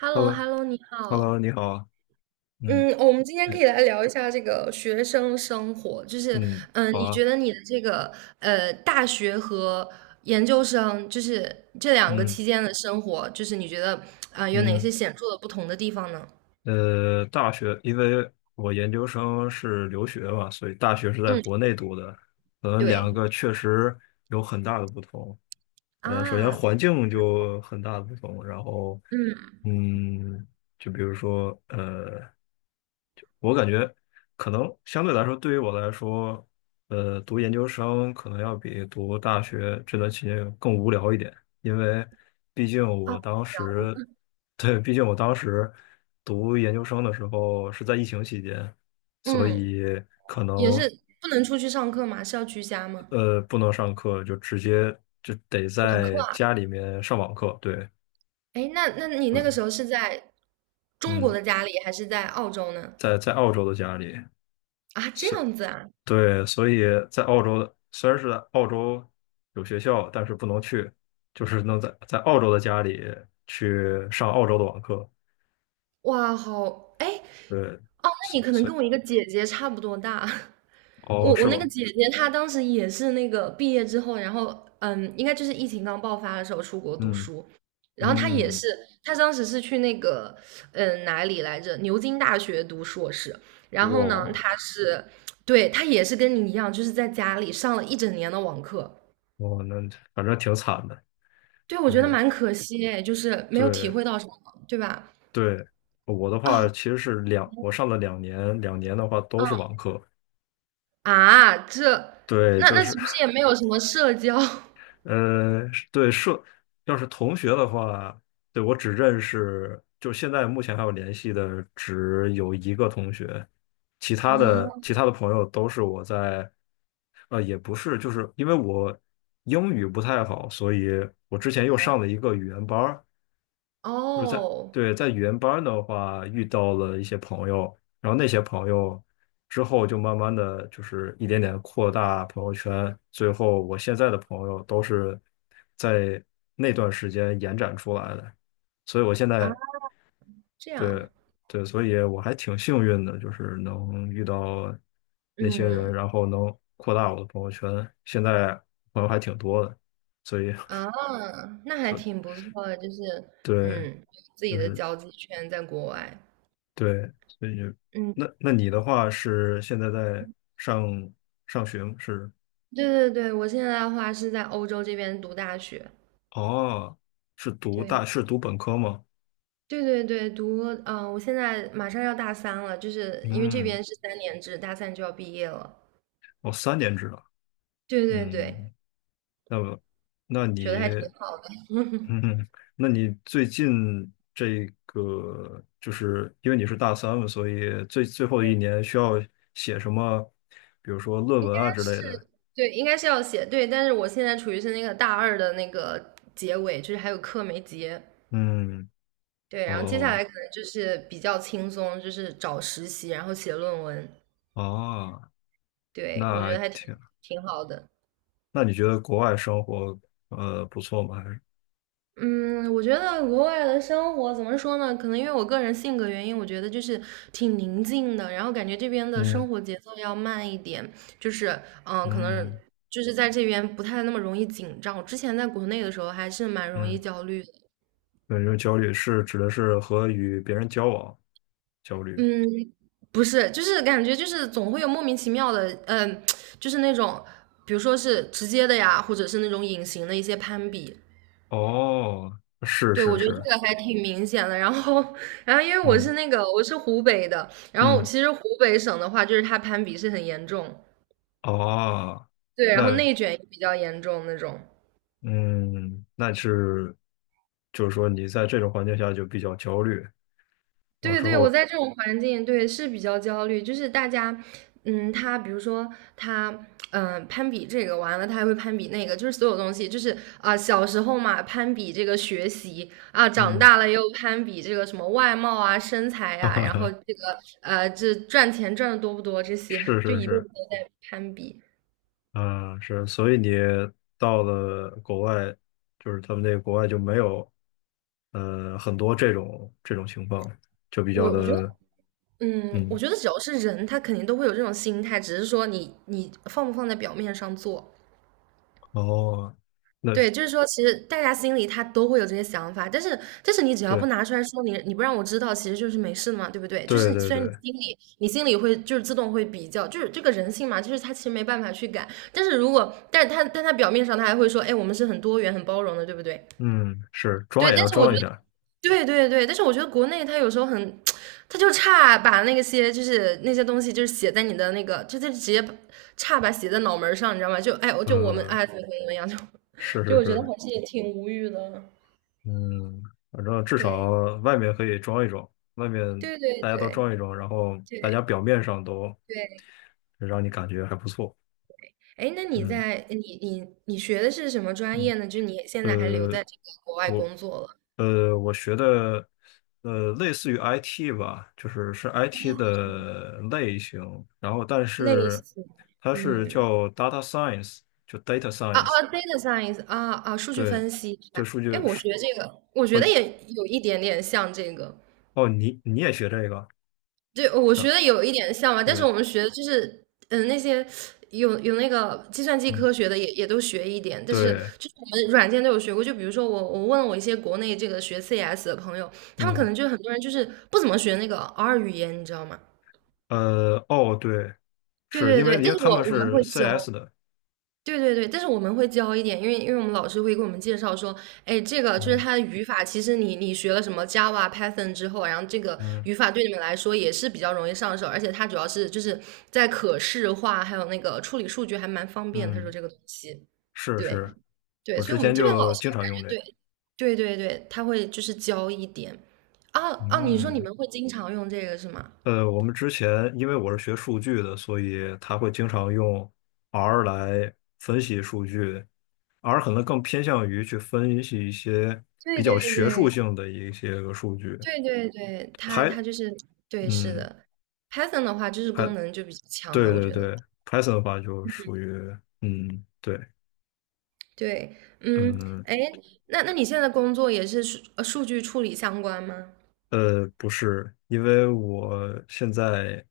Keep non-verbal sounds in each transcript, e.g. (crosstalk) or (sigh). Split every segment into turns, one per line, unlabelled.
h e l l o h e l l o 你
Hello，Hello，
好。
你好啊。嗯，
嗯，哦我们今天可
嗯，
以来聊一下这个学生生活，就是，
嗯，好
你
啊。
觉得你的这个大学和研究生，就是这两个
嗯
期间的生活，就是你觉得啊、有哪
嗯，
些显著的不同的地方呢？
大学，因为我研究生是留学嘛，所以大学是在
嗯，
国内读的，可能两
对
个确实有很大的不同。首先
啊，
环境就很大的不同，然后，
嗯
嗯，就比如说，我感觉可能相对来说，对于我来说，读研究生可能要比读大学这段期间更无聊一点。因为毕竟
啊，
我当时，对，毕竟我当时读研究生的时候是在疫情期间，所
嗯，
以可
也
能
是不能出去上课吗？是要居家吗？
不能上课，就直接就得
网课
在
啊？
家里面上网课。对。
哎，那你那个
嗯
时候是在中国
嗯，
的家里，还是在澳洲呢？
在澳洲的家里。
啊，这
所
样子啊。
对，所以在澳洲的，虽然是在澳洲有学校，但是不能去，就是能在澳洲的家里去上澳洲的网课。
哇，好，哎，
对。
哦，那你
所
可能
所
跟
以
我一个姐姐差不多大。(laughs)
哦，
我
是
那个
吗？
姐姐她当时也是那个毕业之后，然后应该就是疫情刚爆发的时候出国读
嗯。
书，然后她也
嗯，
是，她当时是去那个哪里来着，牛津大学读硕士，然后呢，
我
对她也是跟你一样，就是在家里上了一整年的网课，
我那反正挺惨的。
对，我
就
觉得
是
蛮可惜哎，就是没有体
对
会到什么，对吧？
对，我的
啊，
话
嗯
其实是我上了两年，两年的话都是网课。
啊，
对，
那
就
那
是
岂不是也没有什么社交 (laughs)
呃，对社，要是同学的话，对，我只认识，就现在目前还有联系的只有一个同学，其他的
啊？
朋友都是我在，也不是，就是因为我英语不太好，所以我之前又上了一个语言班儿。
哦
在语言班的话，遇到了一些朋友，然后那些朋友之后就慢慢的，就是一点点扩大朋友圈，最后我现在的朋友都是在那段时间延展出来的，所以我现
啊，
在
这样，
对对，所以我还挺幸运的，就是能遇到那些人，
嗯
然后能扩大我的朋友圈，现在朋友还挺多的。所以
啊，那
(laughs)
还
所以
挺不错的，就是
对。
嗯，自己
就
的
是。
交际圈在国外，
对，所以就
嗯，
那你的话是现在在上上学吗？是
对对对，我现在的话是在欧洲这边读大学，
哦，是读大
对
是读本科吗？
对对对，我现在马上要大三了，就是因为这
嗯，
边是3年制，大三就要毕业了，
哦，三年制了。
对对
嗯，
对，
那么那
觉得
你
还挺好的，
嗯，
(laughs)
(laughs) 那你最近这个，就是因为你是大三嘛，所以最最后一年需要写什么，比如说论
应
文
该
啊之类的。
是，对，应该是要写，对，但是我现在处于是那个大二的那个结尾，就是还有课没结，
嗯，
对，然后接下
哦，
来可能就是比较轻松，就是找实习，然后写论文，
啊，
对，
那
我觉
还
得还挺
挺。
好的。
那你觉得国外生活不错吗？还是
嗯，我觉得国外的生活怎么说呢？可能因为我个人性格原因，我觉得就是挺宁静的，然后感觉这边的
嗯
生活节奏要慢一点，就是可能
嗯
就是在这边不太那么容易紧张。我之前在国内的时候还是蛮容易
嗯，
焦虑的，
对，就是焦虑，是指的是和与别人交往焦虑。
嗯，不是，就是感觉就是总会有莫名其妙的，就是那种，比如说是直接的呀，或者是那种隐形的一些攀比。
哦，是
对，我
是
觉得这
是。
个还挺明显的。然后，因为
嗯
我是湖北的，然后
嗯，
其实湖北省的话，就是它攀比是很严重，
哦，
对，然后
那
内卷也比较严重那种。
嗯，那是就是说你在这种环境下就比较焦虑，然后
对
之
对，我
后
在这种环境，对，是比较焦虑，就是大家，他比如说他，攀比这个完了，他还会攀比那个，就是所有东西，就是啊、小时候嘛，攀比这个学习啊，长
嗯，
大了又攀比这个什么外貌啊、身材
(laughs) 哈
呀，
哈
然后
哈，
这个这赚钱赚的多不多这些，
是
就
是
一辈子
是。
都在攀比。
嗯，是。所以你到了国外，就是他们那个国外就没有，很多这种情况，就比较
我我觉得，
的，
我
嗯，
觉得只要是人，他肯定都会有这种心态，只是说你放不放在表面上做。
哦，那是
对，就是说，其实大家心里他都会有这些想法，但是你只要不
对
拿出来说你，你不让我知道，其实就是没事嘛，对不对？就是
对
你
对
虽然你
对。
心里会就是自动会比较，就是这个人性嘛，就是他其实没办法去改。但是如果但是他但他表面上他还会说，哎，我们是很多元很包容的，对不对？
嗯，是装
对，
也
但
要
是我觉
装一
得
下，
对对对，但是我觉得国内它有时候很，(tsk) 它就差把那些就是那些东西就是写在你的那个，就直接把差把写在脑门儿上，你知道吗？就哎，我就我们
呃，
哎怎么怎么样，
是
就
是
我觉得
是。
还是也挺无语的。
嗯，反正至
对
少外面可以装一装，外面
对对
大家都
对
装一装，然后大
对
家表面上都
对，
让你感觉还不错。
哎，那你
嗯
在你学的是什么专
嗯，
业呢？就你现在还留
呃。
在这个国外
我
工作了，
我学的类似于 IT 吧，就是是 IT 的类型，然后但
类
是
似，
它是
嗯
叫 data science，就 data
啊
science。
啊，data science 啊啊，数据
对，
分析是
这
吧？
数
哎，
据
我
是
学这个，我觉
哦
得也有一点点像这个，
哦，你你也学这个？
对，我学
嗯，
的有一点像吧。但是
也
我们学的就是，那些有那个计算机
嗯，
科学的也都学一点，但是
对
就是我们软件都有学过。就比如说我问了我一些国内这个学 CS 的朋友，他们可
嗯，
能就很多人就是不怎么学那个 R 语言，你知道吗？
哦，对。
对
是
对
因为
对，但是
他们
我们
是
会教。
CS 的。
对对对，但是我们会教一点，因为我们老师会给我们介绍说，哎，这个就是
嗯
它的语法，其实你学了什么 Java、Python 之后啊，然后这个
嗯
语法对你们来说也是比较容易上手，而且它主要是就是在可视化，还有那个处理数据还蛮方便。他说
嗯，
这个东西，
是
对
是，
对，
我
所
之
以我
前
们这边老
就
师
经
我
常
感
用
觉
这个。
对对对对，他会就是教一点。啊啊，你说你
嗯。
们会经常用这个是吗？
我们之前因为我是学数据的，所以他会经常用 R 来分析数据。R 可能更偏向于去分析一些比
对
较
对
学术
对
性的一些个数据。
对对对，
Py，
它就是对，是
嗯
的。Python 的话，就是功
，Py，
能就比较强了，
对
我觉
对
得。
对，Python 的话就属于，嗯，对。
对，嗯，
嗯，
哎，那你现在的工作也是数据处理相关吗？
不是，因为我现在，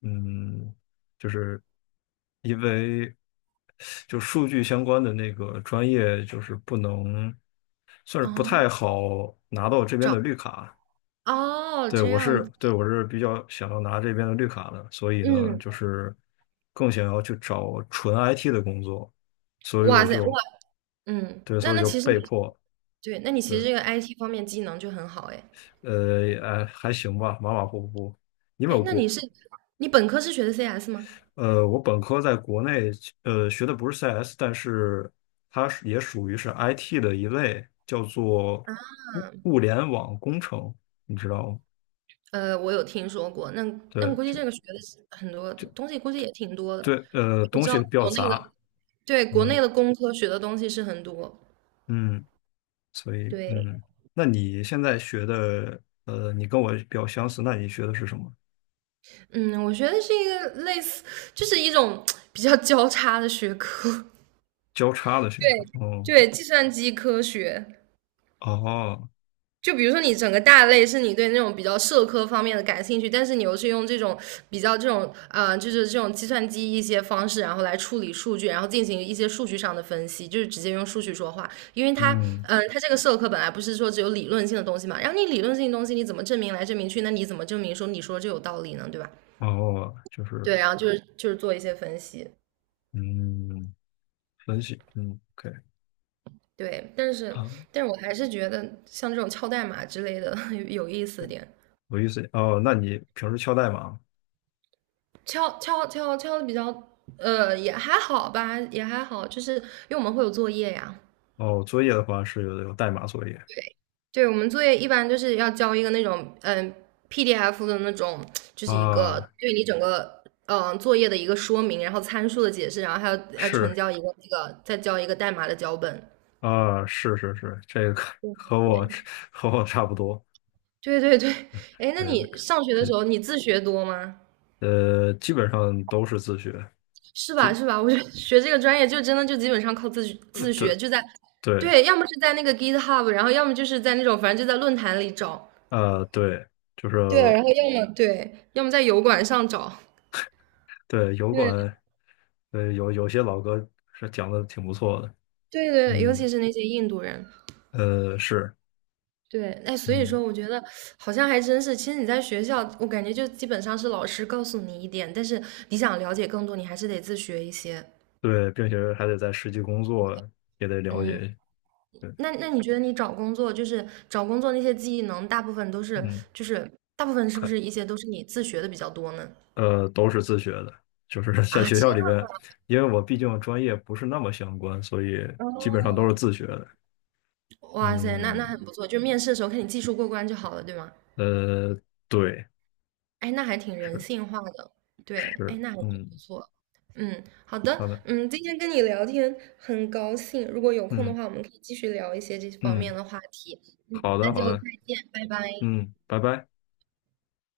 嗯，就是因为就数据相关的那个专业就是不能。算是不
哦，
太好拿到这边
找
的绿卡。
哦，
对，
这样子，
对，我是比较想要拿这边的绿卡的，所以呢，
嗯，
就是更想要去找纯 IT 的工作，所以
哇
我
塞，哇，
就，
嗯，
对，
那
所以
那
就
其实
被
你
迫，
对，那你其实
对，
这个 IT 方面技能就很好哎，
哎，还行吧，马马虎虎。因为
哎，
我
那你
过。
是你本科是学的 CS 吗？
我本科在国内，学的不是 CS，但是它是也属于是 IT 的一类，叫做物联网工程，你知道吗？
我有听说过，那
对，
估计这个学的是很多
就。
东西，估计也挺多的。
对，
我
东
知道
西比较
国内的
杂。
对，国内
嗯
的工科学的东西是很多。
嗯，所以
对，
嗯，那你现在学的，你跟我比较相似，那你学的是什么？
嗯，我觉得是一个类似，就是一种 (tsk) 比较交叉的学科。(laughs)
交叉的学科，
对，
哦
对，计算机科学。
哦，
就比如说你整个大类是你对那种比较社科方面的感兴趣，但是你又是用这种比较这种就是这种计算机一些方式，然后来处理数据，然后进行一些数据上的分析，就是直接用数据说话。因为
嗯，
它这个社科本来不是说只有理论性的东西嘛，然后你理论性的东西你怎么证明来证明去？那你怎么证明说你说这有道理呢？对吧？
哦，就是
对，然后就是做一些分析。
嗯，分析，嗯，OK。
对，但是
啊，
我还是觉得像这种敲代码之类的 (laughs) 有意思
对，
点。
有意思哦。那你平时敲代码吗？
敲敲的比较，也还好吧，也还好，就是因为我们会有作业呀，
哦，作业的话是有代码作业，
对我们作业一般就是要交一个那种PDF 的那种，就是一个
啊，
对你整个作业的一个说明，然后参数的解释，然后还要纯
是
交一个那个再交一个代码的脚本。
啊，是是是，这个 (laughs) 和和我和我差不多。
对对对对对对，
(laughs)
(laughs) 哎，那
嗯，
你上学
可
的时
以，
候你自学多吗？
基本上都是自学。
是
基
吧？是吧？我觉得 (laughs) 学这个专业就真的就基本上靠自学，
对，
就在
对，
对，要么是在那个 GitHub，然后要么就是在那种反正就在论坛里找，
啊，对，就是
对，然后要么对，要么在油管上找，
对，油管，
对
有有些老哥是讲的挺不错的。
对对，尤
嗯
其是那些印度人，
呃是，
对，哎，所以
嗯，
说我觉得好像还真是，其实你在学校，我感觉就基本上是老师告诉你一点，但是你想了解更多，你还是得自学一些，
对。并且还得在实际工作也得了解
嗯。
一下，对，
那你觉得你找工作，就是找工作那些技能，大部分都是
嗯，
就是大部分是不是一
看
些都是你自学的比较多呢？
都是自学的，就是 (laughs) 在
啊，
学
其
校
实
里边，因为我毕竟专业不是那么相关，所以基本上都
哦，
是自学的。
哇塞，那
嗯
很不错，就面试的时候看你技术过关就好了，对吗？
呃对，
哎，那还挺人
是
性化的，对，哎，
是，
那还挺不
嗯，
错。嗯，好的，
好的。
今天跟你聊天很高兴，如果有空的
嗯
话，我们可以继续聊一些这方面
嗯，
的话题。
好
那
的
就
好
再
的。
见，拜拜。
嗯，拜拜。